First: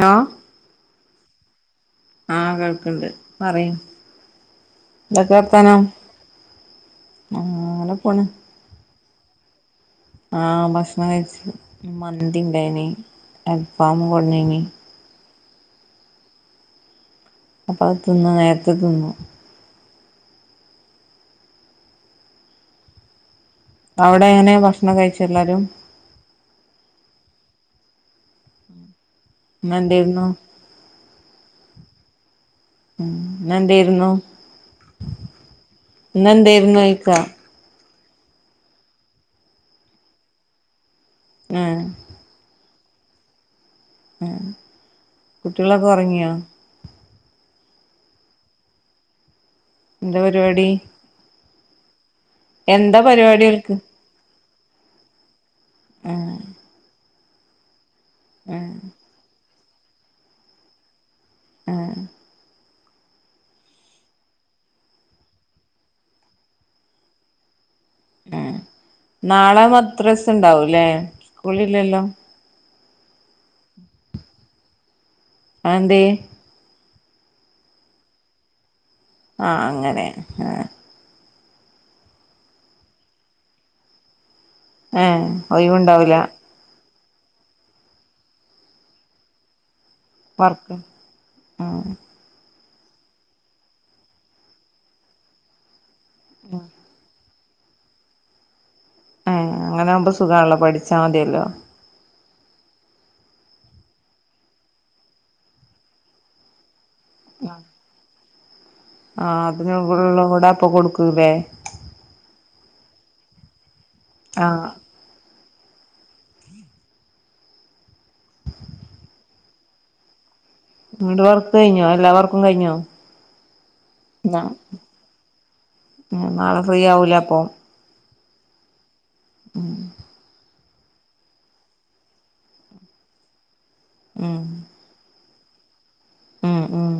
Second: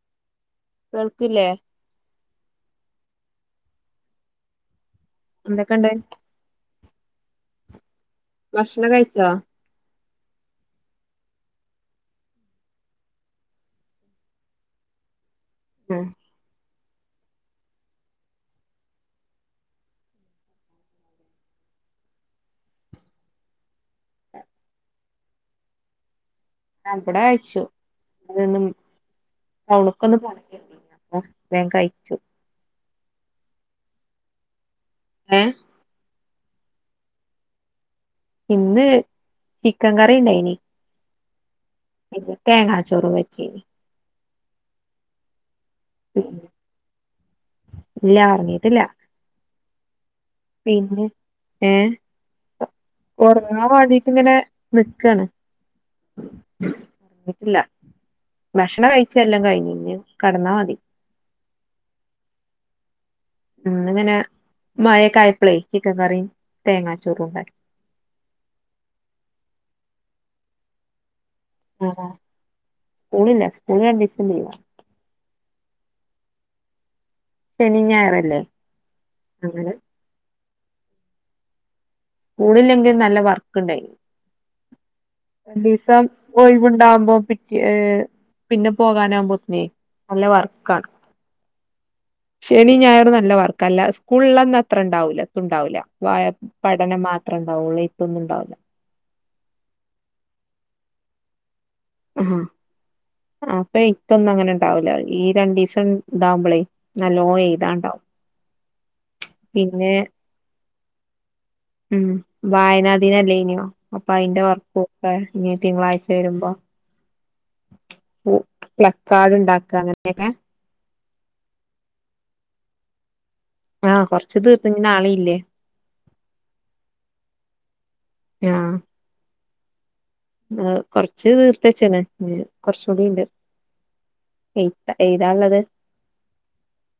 Law [unintelligible] ആഹ കേൾക്കണ്ട് പറയ് ഇതൊക്കെർത്താനം എന്തൊക്കെണ്ട് ആള ഭക്ഷണം കഴിച്ചോ ആ ഭക്ഷണം കഴച്ച് മന്തി ഉണ്ടായിന് അൽഫാാം കൊടഞ്ഞന് ഉം അപ്പൊ അത് തിന്ന നേരത്തെ തിന്നു അവിടെ എങ്ങനെയ ഭക്ഷണം കഴിച്ചു എല്ലാരും ഞാൻപ്പൂടെ അയച് അവക്കൊന്ന് ഇന്നെന്തേര്ന്നു [unintelligible] [inaudible] ഉം ന്നെന്തേയ്രുന്നു? ഏ? [unintelligible] ഇന്ന് ചിക്കൻ കറി ണ്ടായിനി. ആ തേങ്ങാച്ചോറും വെച്ചി. ഉം കുട്ട്യാളൊക്കെ ഓർങ്ങ്യോ ഇല്ല ഒർങ്ങീട്ടില്ല ന്തപരിവാടി ഏ എന്താ പരിവാട്യോൽക്ക് ഇങ്ങനെ നിക്കാണ് ആ ഇല്ല ഭക്ഷണ കഴിച്ചെല്ലാം കഴിഞ്ഞ് ഞ്ഞ് കടന്നാമതി ആ ഇന്ന്ങ്ങനെ മയേക്കായപളെ ചിക്കൻ കറിം തേങ്ങാച്ചോറുണ്ടാക്കി ഉം നാളെ മദ്രസ്സുണ്ടാവൂലേ കൂളില്ലല്ലോ സ്കൂളില്ല സ്കൂള് രണ്ടിസം ലീവാ ആന്തേ ശെനിഞ്ഞായറല്ലേ ആ അങ്ങനെ ഏ സ്കൂളില്ലങ്കിലും നല്ല വർക്ക്‌ ണ്ടെയ് ഏഹ് ഒരിസം ഒഴിവുണ്ടാവൂല ഒഴിവ്ണ്ടാവുമ്പം [unintelligible] പിന്നെ പോകാനാവുമ്പോത്തിന് വർക്ക് ആ ശെനി ഞായറും നല്ല വർക്കല്ല സ്കൂൾ ള്ളന്നത്രേ ണ്ടാവുലാ തുണ്ടാവൂല വായ പ്പട് ത്രെണ്ടാവുള്ളൂ ഇപ്പൊന്നുണ്ടാവൂല ആ അങ്ങനാവുമ്പം സുഖാണല്ലോ പഠിച്ചാ മതിയല്ലോ അഹാ അപ്പെ ഇപ്പൊന്നും അങ്ങനെണ്ടാവൂല ഈ രണ്ടിസം ഇതാവുമ്പളേ ന്നല്ലോ എയ്താണ്ടാവും ആ അതിനും കൂടെള്ളതുംകൂടെ അപ്പ കൊടുക്കും [unintelligible] വെ ഉം വായനാ ദിനല്ലേന്യോ അപ്പൊ അയിന്റെ ആഹ് വർക്കൊക്കെ [unintelligible] തിങ്കളാഴ്ച വരുമ്പം ഓ പ്ലകാഡ്ണ്ടാ ക്ക അങ്ങനെക്കെ ഇങ്ങട്ട് വർക്ക് കയിഞ്ഞോ എല്ലാ വർക്കും കയിഞ്ഞോ? ആഹ് കൊറച്ച് നാ തീർന്ന് ഇനി നാളെ ഇല്ലേ നാളെ ഫ്രീ ആവൂലെ അപ്പം ആ ഉം കൊറച്ച് തീർത്തച്ച്ണ്. കൊറച്ചൂടിണ്ട്. ഉം എയ്ത്ത എയ് താൻ ഇള്ളത്. ഉം ഉം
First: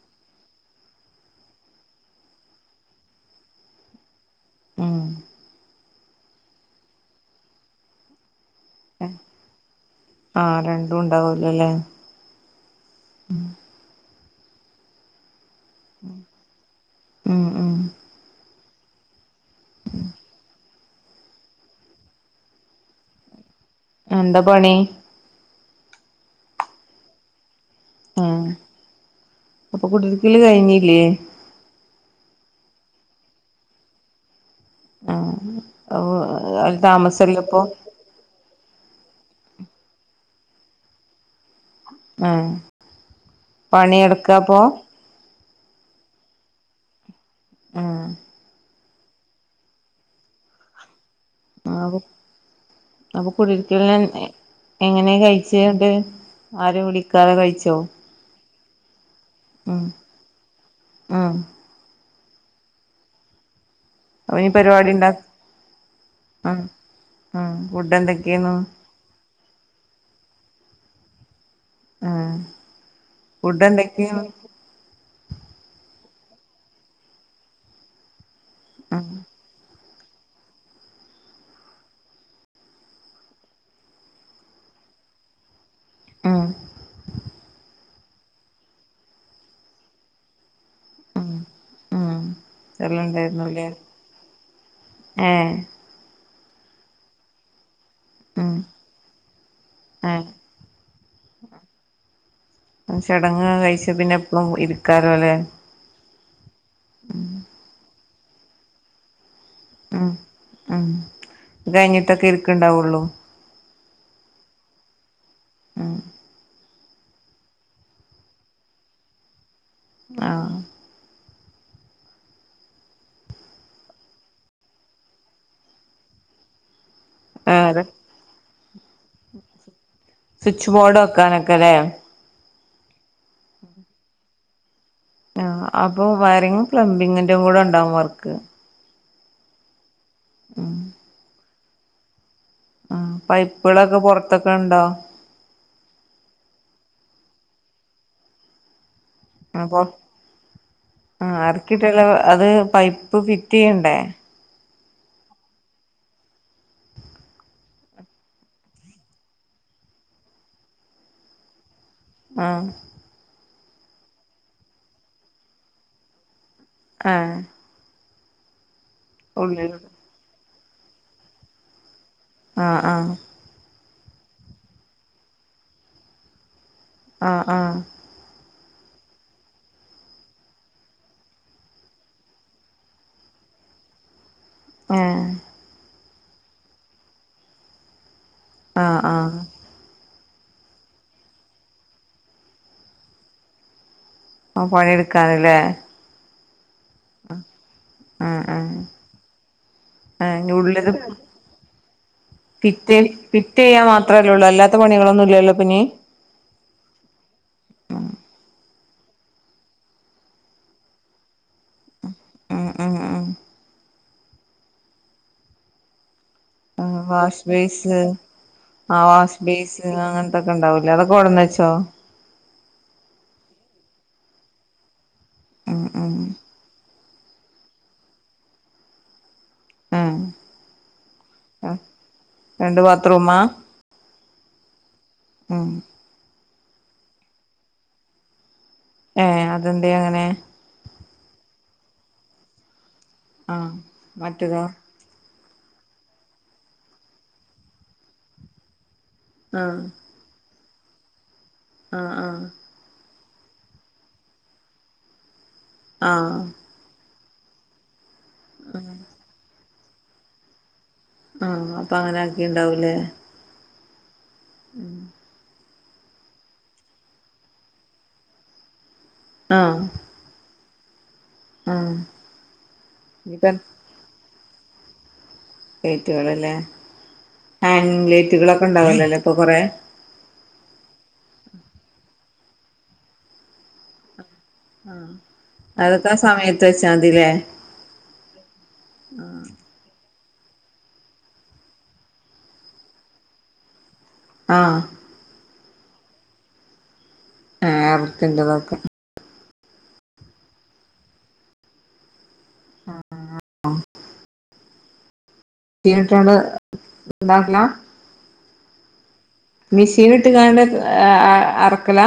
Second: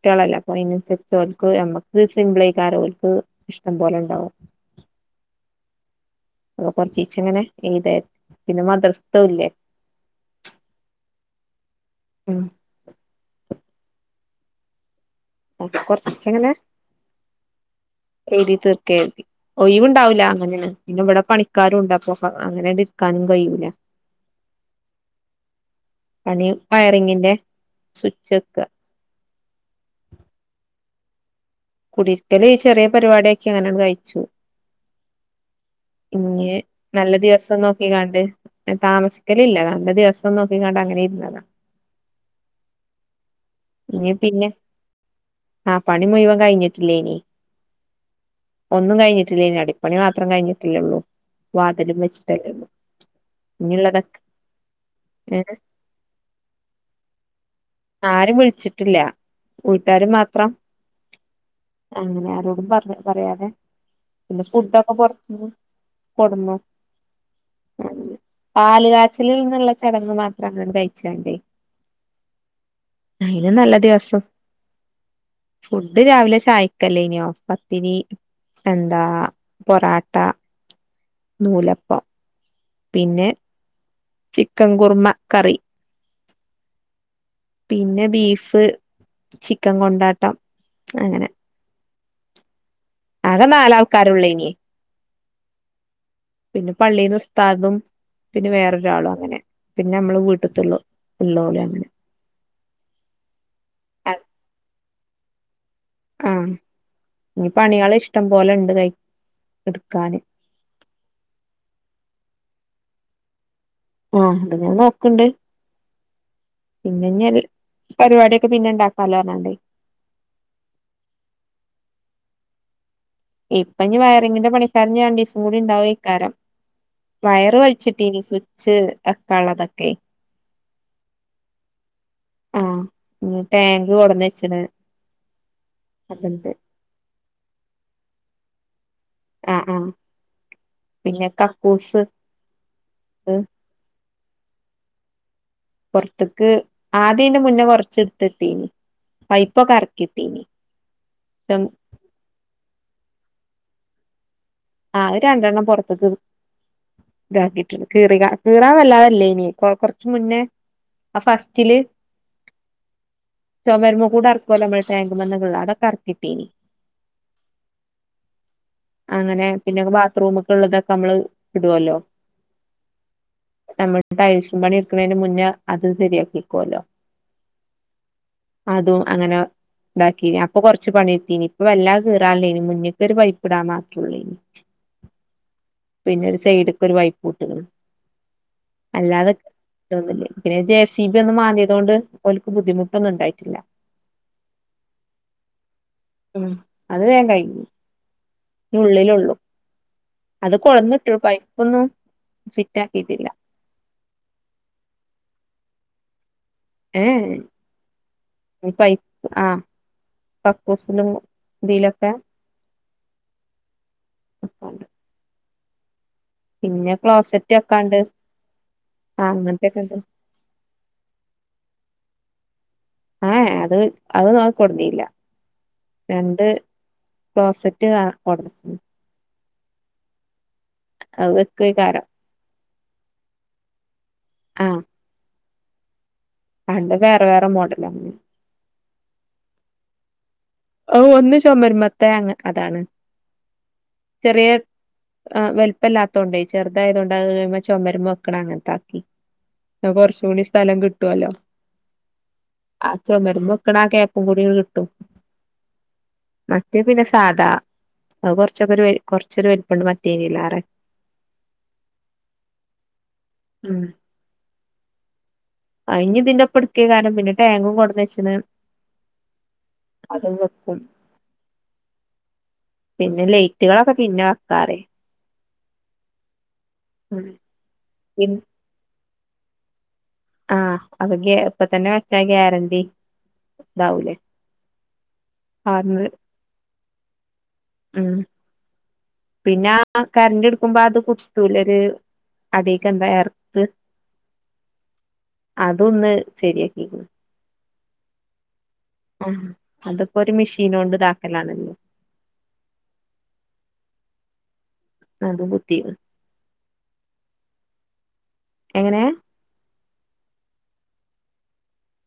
കുട്ട്യേളല്ലേ അപ്പൊ അയിനനുസരിച്ച് ഓൽക്ക് ഞമ്മക്ക് സിമ്പിള് [unintelligible] ഓൽക്ക് ഇഷ്ട്ടംപോലെ ഇണ്ടാവും. ഉം അപ്പം കൊറച്ചീച്ചെ ഇങ്ങനെ എഴുതേ പിന്നെ മദ്രസ്ഥതും ഇല്ലേ ആഹ് രണ്ടും [unintelligible] ഉം [unintelligible] കൊറച്ചങ്ങനെ ഉം ഉം എഴുതി തീർ [unintelligible] ഒയിവുണ്ടാവില്ല [unintelligible] പിന്നെ ഇവിടെ പണിക്കാരും ഉണ്ട് അപ്പൊ അങ്ങനാണ്ട് ഇരിക്കാനും കയ്യൂല ഉം എന്താ പണി? പണി വയറിങ്ങിന്റെ സുച്ച് ആഹ് വെക്കാ അപ്പൊ കുടിയിരിക്കല് കഴിഞ്ഞില്ലേ? കുടിയിരിക്കല് ചെറിയ പരിപാടിയാക്കി അങ്ങനെയങ്ങ് കഴിച്ചു. ആഹ് പിന്നെ അവ് നല്ല ദിവസം താമസല്ലപ്പൊ നോക്കിക്കാണ്ട് താമസ നിക്കലില്ല നല്ല ദിവസം നോക്കിക്കാണ്ട് അങ്ങനെ ഇരുന്നാതാ ആഹ് പണി ഇനി പിന്നെ എടുക്കാപ്പോ? ആ പണിമുയുവൻ കയിഞ്ഞ്ട്ടില്ലേനി ആഹ് ഒന്നും കഴിഞ്ഞിട്ടില്ലേനി അടിപ്പണി മാത്രം കഴിഞ്ഞിട്ട്യള്ളൂ ആവു അപ്പൊ കുടിൽക്കൽ ഇഞ്ഞുള്ളതൊക്കെ എങ്ങ് എങ്ങനേ ഏ കഴിച്ചെ ന്നിട്ട് ആരേം വിളിക്കാതെ കഴിച്ചോ ആരും വിശച്ച് ട്ടില്ല ഉം വീട്ടാര് മാത്രം ഉം അങ്ങനെ ആരോടും പറ് പറ്യാതെ അപ്പൊ പിന്നെ ഇനി പരിപാടി ഫുഡൊക്കെ ഇണ്ടാ പൊറ്ത്ത്ന്ന് കോട്ന്നു. ഉം ഉം ഫുഡ് എന്തൊക്കെയാന്നു പാല് കാച്ചല്ന്ന്ള്ള ചടങ്ങ് മാത്രാണ് ഇവ്ട്ന്ന് കഴിക ച്ചാണ്ടേ ആഹ് അയിന് നല്ല ദിവസം ഫു ഡ് രാവിലെ ചായ്ക്കല്ലേന്യോ പത്തിരി എന്താ ഉം പൊറാ നൂലപ്പം പിന്നെ ചിക്കൻ കുർമ്മ കറി ആ പിന്നെ ബീഫ് ചിക്കൻ കൊണ്ടാട്ടം അങ്ങനെ ആ ആകെ നാലാൾക്കാരൊള്ളോനി ഏ പിന്നെ പള്ളീന്ന് ഉസ്താദും പിന്നെ ഉം വേറൊരാളു അങ്ങനെ പിന്നെ നമ്മള് ഏഹ് വീട്ടത്തുള്ളു ഉള്ളോല് അങ്ങനെ ചടങ്ങ് കഴിച്ച പിന്നെ എപ്പളും [unintelligible] ആഹ് ഇനി പണികള് ഇഷ് ടം പോലെ ഉണ്ട് കൈ ഉം എടുക്കാന് ഉം ഇത് കഴിഞ്ഞി ട്ടൊക്കെ ഇരിക്കണ്ടാവുള്ളൂ ആഹ് അത്ങ്ങെനെ നോക്ണ്ട് ഉം പിന്നെ ഇഞ് പരിപാടിയൊക്കെ പിന്നെ ഇണ്ടാക്കാലോ പറഞ്ഞാണ്ടേ ആഹ് അ ഇപ്പഞ്ഞ് വയറിങ്ങിന്റെ പണിക്കാരൻ രണ്ടീസം കൂടി ഉണ്ടാവേക്കാരം വയർ ഏഹ് വലിച്ചിട്ടീനി സ്വിച്ച് വെക്കാൻ ഇള്ളതൊക്കെ സ്വിച്ച് ബോർഡ് വക്കാനൊക്ക ലേ ഊം ഇഞ് ടാങ്ക് കൊടന്ന് ച്ച് ണ് ആ അപ്പൊ വയറിങ്ങും പ്ലംബിങ്ങിന്റെ ഉം കൂടെ ഉണ്ടാവും വർക്ക് ആ ആ പിന്നെ ക ക്കൂസ് ആ പൈപ്പുകളൊക്ക പൊർ ത്തൊക്കൊണ്ടോ പൊറത്ത്ക്ക് ആദ്യേന്റെ മുന്നേ കൊറച്ച് എടുത്തിട്ടിനി അപ്പൊ ആ അറക്കിട്ടല്ല അത് പൈപ്പ് ഫി റ്റീയണ്ടേ ആ ആത് രണ്ടെണ്ണം പൊറത്ത്ക്ക് ഇതാക്കിട്ടുണ്ട് കീറിക കീറാൻ വല്ലാതല്ലേനി കൊ കൊറച്ച് മുന്നേ ആ ഫസ്റ്റില് ആഹ [unintelligible] ആഹ അങ്ങനെ പിന്നെ ബാത്റൂമ് ഉള്ളതക്ക നമ്മള് ഇടുവല്ലോ ആഹ ആഹ [unintelligible] നമ്മു ടൈൽസ് പണി എടുക്കുന്നതിന് മുന്നേ അത് ശരിയാക്കിക്കുവല്ലോ ആഹ ആഹ അതും അങ്ങന ഇതാക്കി അപ്പൊ കൊറച്ച് പണി ഇട്ടിനി ഇപ്പൊ വല്ലാക് കല്ലി ഇനി മുന്നേക്ക ഒരു പൈപ്പ് ഇടാൻ മാത്രുള്ളൂ ഇനി ആഹ പിന്നൊരു സൈഡ്ക്കൊരു പൈപ്പുട്ട്ക്കണ് ആഹ് അല്ലാതെ ആഹ് തോന്നില്ലേ പിന്നെ ജെ സി ബി ഒന്ന് മാന്തീതോണ്ട് ഓല്ക്ക് ബുദ്ധിമുട്ടൊന്നും ഉണ്ടായിട്ടില്ല ആ പണിയെടുക്കാനല്ലേ ഉം അത് വേഗം കഴിഞ്ഞു ഉള്ളിലുള്ളു ആ നുള്ളില് പൈപ്പൊന്നും ഫിറ്റ് ഫിറ്റേ ആക്കിയിട്ടില്ല ഫിറ്റെയ്യാൻ മാത്രല്ലേള്ളൂ അല്ലാത്ത പണികളൊന്നും ലല്ലോ പിന്നെ പൈ ആഹ കക്കൂസിലും ഇതിലൊക്കെ ആഹ ആഹ് ആഹ് ഉപ്പണ്ട് ആ വാഷ് വെക്കാണ്ട് ബേസ് ആ വാഷ് ബേസ് ആ അങ്ങനത്തക്ക ഒണ്ടാവൂലേ അതൊക്ക കൊണ്ടന്ന് വച്ചോ ഏ അത് അത് ന കൊടുന്നീല ആ ആ ക്ലോസറ്റ് ആ കൊട ആഹ ആ വെക്കേക്കാരം രണ്ട് ബാത്ത്റൂമാ ഉം [unintelligible] അണ്ട് വേറെ വേറെ മോഡല ഏ അതെന്ത അങ്ങനെ ഒന്ന് ച വരുമ്പത്തെേ അ അതാണ് ആഹ മറ്റതോ ആ വലുപ്പമല്ലാത്തതണ്ടേ ചെറുതായതത്ൊണ്ട് കഴിയുമ്പ ചുമരുമ്പ വെക്കണം അങ്ങനത്ത ആാക്കി ആ കുറച്ച് കൂടി സ്ഥലം കിട്ടുവല്ലോ ആ ആ മര വെക്കണ കേപ്പും കൂടി കിട്ടും ആ മറ്റേ പിന്നെ സാധാ കൊച്ച വ കുറച്ചൊരു വ അപ്പണ്ട് മാ [unintelligible] ആ അപ്പൊ അങ്ങനെ ആക്കി ഉണ്ടാവൂലേ ഉം ഉം അ ഇനി ഇതിന്റെപ്പടുക്ക കാരണം പിന്നെ ടാങ്കും കൊടന്ന്ച്ചന്ന് ആ അത് [unintelligible] ആ പിന്നെ ഇനിപ്പ ലൈറ്റുകളൊക്കെ പിന്നെ [unintelligible] കയറ്റോളല്ലേ ഹാൻ്ലെറ്റുകളൊക്കെ ഉണ്ടാവലല്ലോ പപ്പ കുറ ആ അതൊക്കെ അ ഇപ്പ തന്നെ വെച്ചാ ഗ്യാരണ്ടി ഇതാവൂലേ ആ ആന്ന് അതൊക്കെ സമയത്ത് വ ചാന്തില ഉം പിന്നെ കറണ്ട് എടുക്കുമ്പോ അത് കുത്തൂല ഒരു അടക്കെ എന്താ ചർത്ത് ആ അതൊന്ന് ശരിയാക്കിരിക്കുന്നു ആ എറത്തിററെതൊക്കെ ആ അതപ്പോ ഒരു മെഷീൻ കൊണ്ട് താക്കലാണല്ലോ [unintelligible] ന്താക്കലാം എങ്ങനെയാ മെഷീൻ ഇട്ട് കണ്ട അറക്കല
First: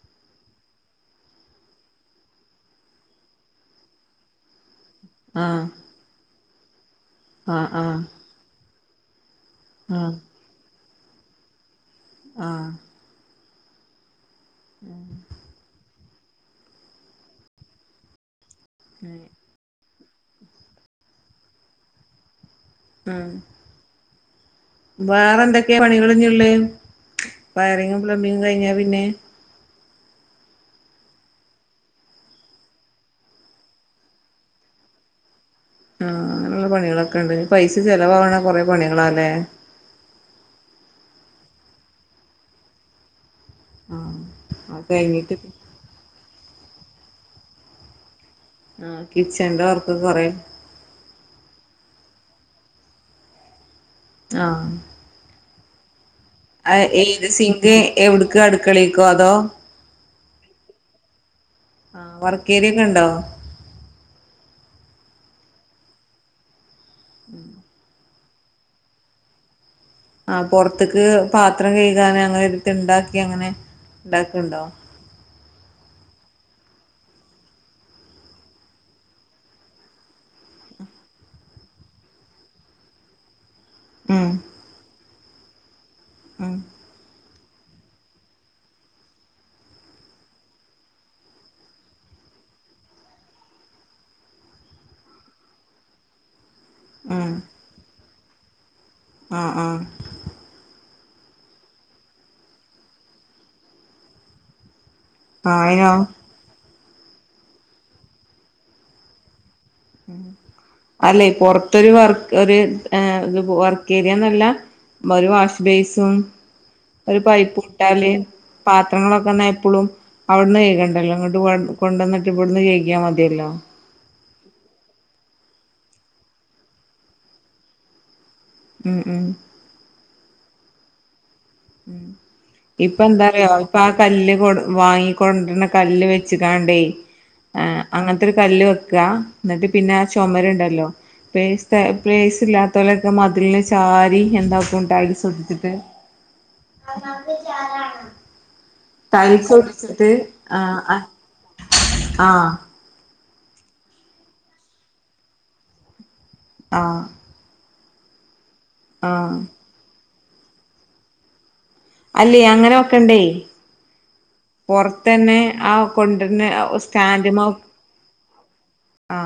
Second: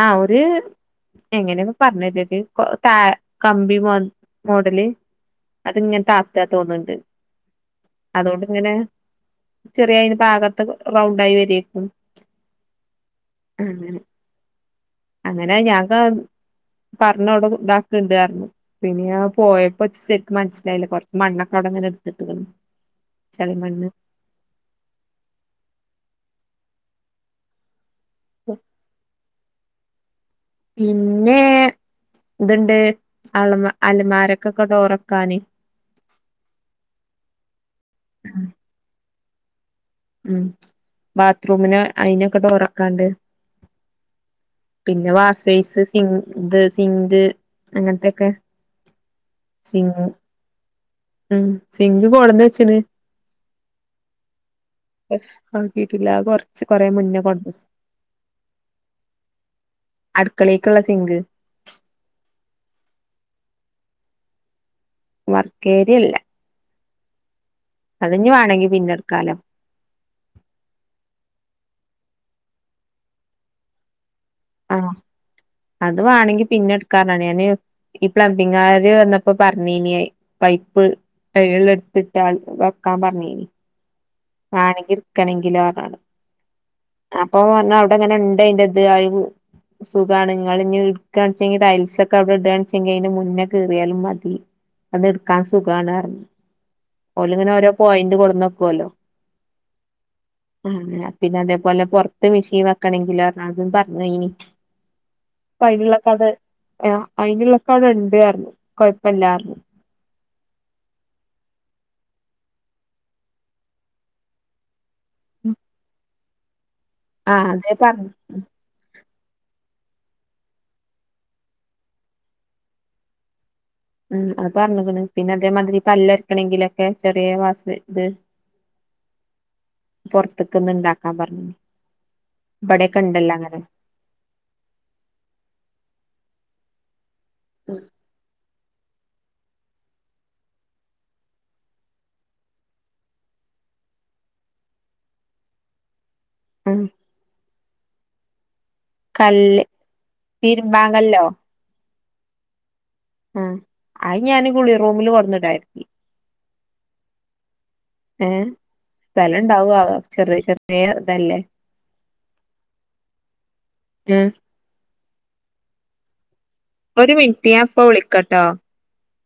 ആ ഒരു എങ്ങനെയൊക്കെ പറഞ്ഞല് ഒരു ത കമ്പി മോഡല് ആഹ് അത്ങ് ന്ത ആ [unintelligible] ആഹ് ആഹ് അതോണ്ട്ങ്ങനെ ആഹ് ചെറിയ ഭാഗത്ത് റൗണ്ടായി വരേര്ക്കും ആഹ അങ്ങനെ [inaudible] അങ്ങനെ ഞാൻ പറഞ്ഞു ഇത് ആക്കിയിട്ടുണ്ട് പിന്നെ പോയ [unintelligible] മനസിലായില്ല [unintelligible] ഉം ചളി മണ്ണ് വേറെ എന്തൊക്കെയാ പണികളിഞ്ഞ്ള്ള് വരയും [unintelligible] പിന്നെ ഇത്ണ്ട് അലമാരൊക്കെ ഡോറെക്കാൻ ആഹ് അങ്ങനെയുള്ള പണികളൊക്കെ ഉണ്ട് പൈസ ചിലവാവണ കുറെ പണികളാലേ ഉ ഉം ബാത്റൂമിന് അയിനൊക്കെ ഡോറെക്കാണ്ട് ആഹ് അത് പിന്നെ കഴിഞ്ഞിട്ട് വാഷ്ബേസിയൻ സിങ്ക് സിങ്ക് അങ്ങനെത്തെ ഒക്കെ ആഹ കിച്ചൻന്റെ വർക്ക് കൊറേ ഉം [unintelligible] ആഹ [inaudible] കൊറച്ച് കൊറേ മുന്നേ ഏത് കൊടന്ന് സിങ്ക് എവിട്ക്ക് അടുക്കളേക്കോ അതോ അടുക്കളേക്കുള്ള സിങ്ക് ആ വർക്കേര്യേല്ണ്ടോ വർക്കേരിയല്ല [inaudible] അതിഞ്ഞു വാണങ്കി പിന്നെട്ക്കാലൊ ആ പൊറത്ത്ക്ക് പാത്രം കഴുകാൻ ഉണ്ടാക്കി അങ്ങനെ ഉൺണ്ടാക്ക്ണ്ടോ ആഹ് അത് വാണെങ്കി പിന്നെ എട്ക്കാനാണ് ഞാന് ഈ പ്ലംബിംഗാര് വന്നപ്പോ പറഞ്ഞീനി പൈപ്പ് എടുത്തിട്ടാൽ വെക്കാൻ പറഞ്ഞീനി ആണങ്കിൽ [unintelligible] ഉ അപ്പൊ പറഞ്ഞു അവിടെങ്ങനെ ഇണ്ട് അതിന്റെത് അത് സുഖണ് ഇങ്ങളിഞ്ഞ് ട്ക്കാണ്ചെങ്കി ടൈൽസ ഒക്കെ അവിടെ ഇടുകെച്ചെങ്കി അയ്ന്റെ മുന്നേ കീറിയാലും മതി അന്ന് എടുക്കാൻ സുഖമാണ് പറഞ്ഞു ഓല്ങ്ങനോരോ പോയി [unintelligible] ഇത് ആക്കുവല്ലോ ആഹ ആ ആ പിന്നെ അതേപോലെ പുറത്തു മിഷീൻ വെക്കണമെങ്കിലും അതും പറഞ്ഞു ഇനി അയിനോ പൈനുള്ള കഥ ആ അയിനുള്ളക്കെ അവിടെഉണ്ട് ന്നു കൊഴപ്പില്ലായിരുന്നു അല്ലെ പൊറത്തൊരു വർ ഒരു ഇ വർക്ക്ഏരിയന്നല്ല ഒരു വാഷ് ബേസും ഒരു ആഹ് അതേ പൈപ്പൂട്ടാല് പർഞ്ഞു പ ങ്ങളൊക്കെ എന്നാൽ എപ്പോഴും അവിടുന്ന് കേൾക്കേണ്ടല്ലോ ഇങ്ങോട്ട് കൊണ്ടുവന്നിട്ട് ഇവിടുന്ന് [unintelligible] മതിയല്ലോ ഉം അത് പറഞ്ഞണ് പിന്നെ അതേമാതിരി പല്ലരക്കണെങ്കിലൊക്കെ ചെറിയ വാസ ഇത് ഉം ഉം പുറത്തക്കന്ന് ഇണ്ടാക്കാൻ പറഞ്ഞ ഉ ഇപ്പൊ എന്താ റയോ ഇപ്പ ആ കല്ല് കൊ വാങ്ങിക്കൊണ്ടിരുന്ന കല്ല് വെ വച്ച് കാണ്ടേ ആ അങ്ങനത്തൊരു കല്ല് കൊ ക്ക എന്നിട്ട് പിന്നെ ചുമര് ഉണ്ടല്ലോ പേസ് പ്ലേസ് ഇല്ലാത്ത പോലൊക്കെ മതില് ചാരി ക്കുന്ന ഫോ ടൈൽസ് വച്ചിട്ട് ഉം അതിനാത്തി ചാരാന് ടൈൽസ് കല്ല് ഒട്ടിച്ചിട്ട് ആ തിരുമ്പാൻ ആ കല്ലോ ആ ആ അത് ഞാൻ കുളി റൂമില് വന്നിട്ടായിരിക്ക ആ ഏ സ്ഥലണ്ടാവ ആവ ചെറിയ ചെറിയ ഇതല്ലേ അല്ലേ അങ്ങനൊക്കെണ്ടേ ഏഹ് പുറ തന്നെ ആ കൊണ്ട് ഒരു മിനിറ്റ് ഞാ അപ്പൊ വിളിക്കാട്ടോ ആ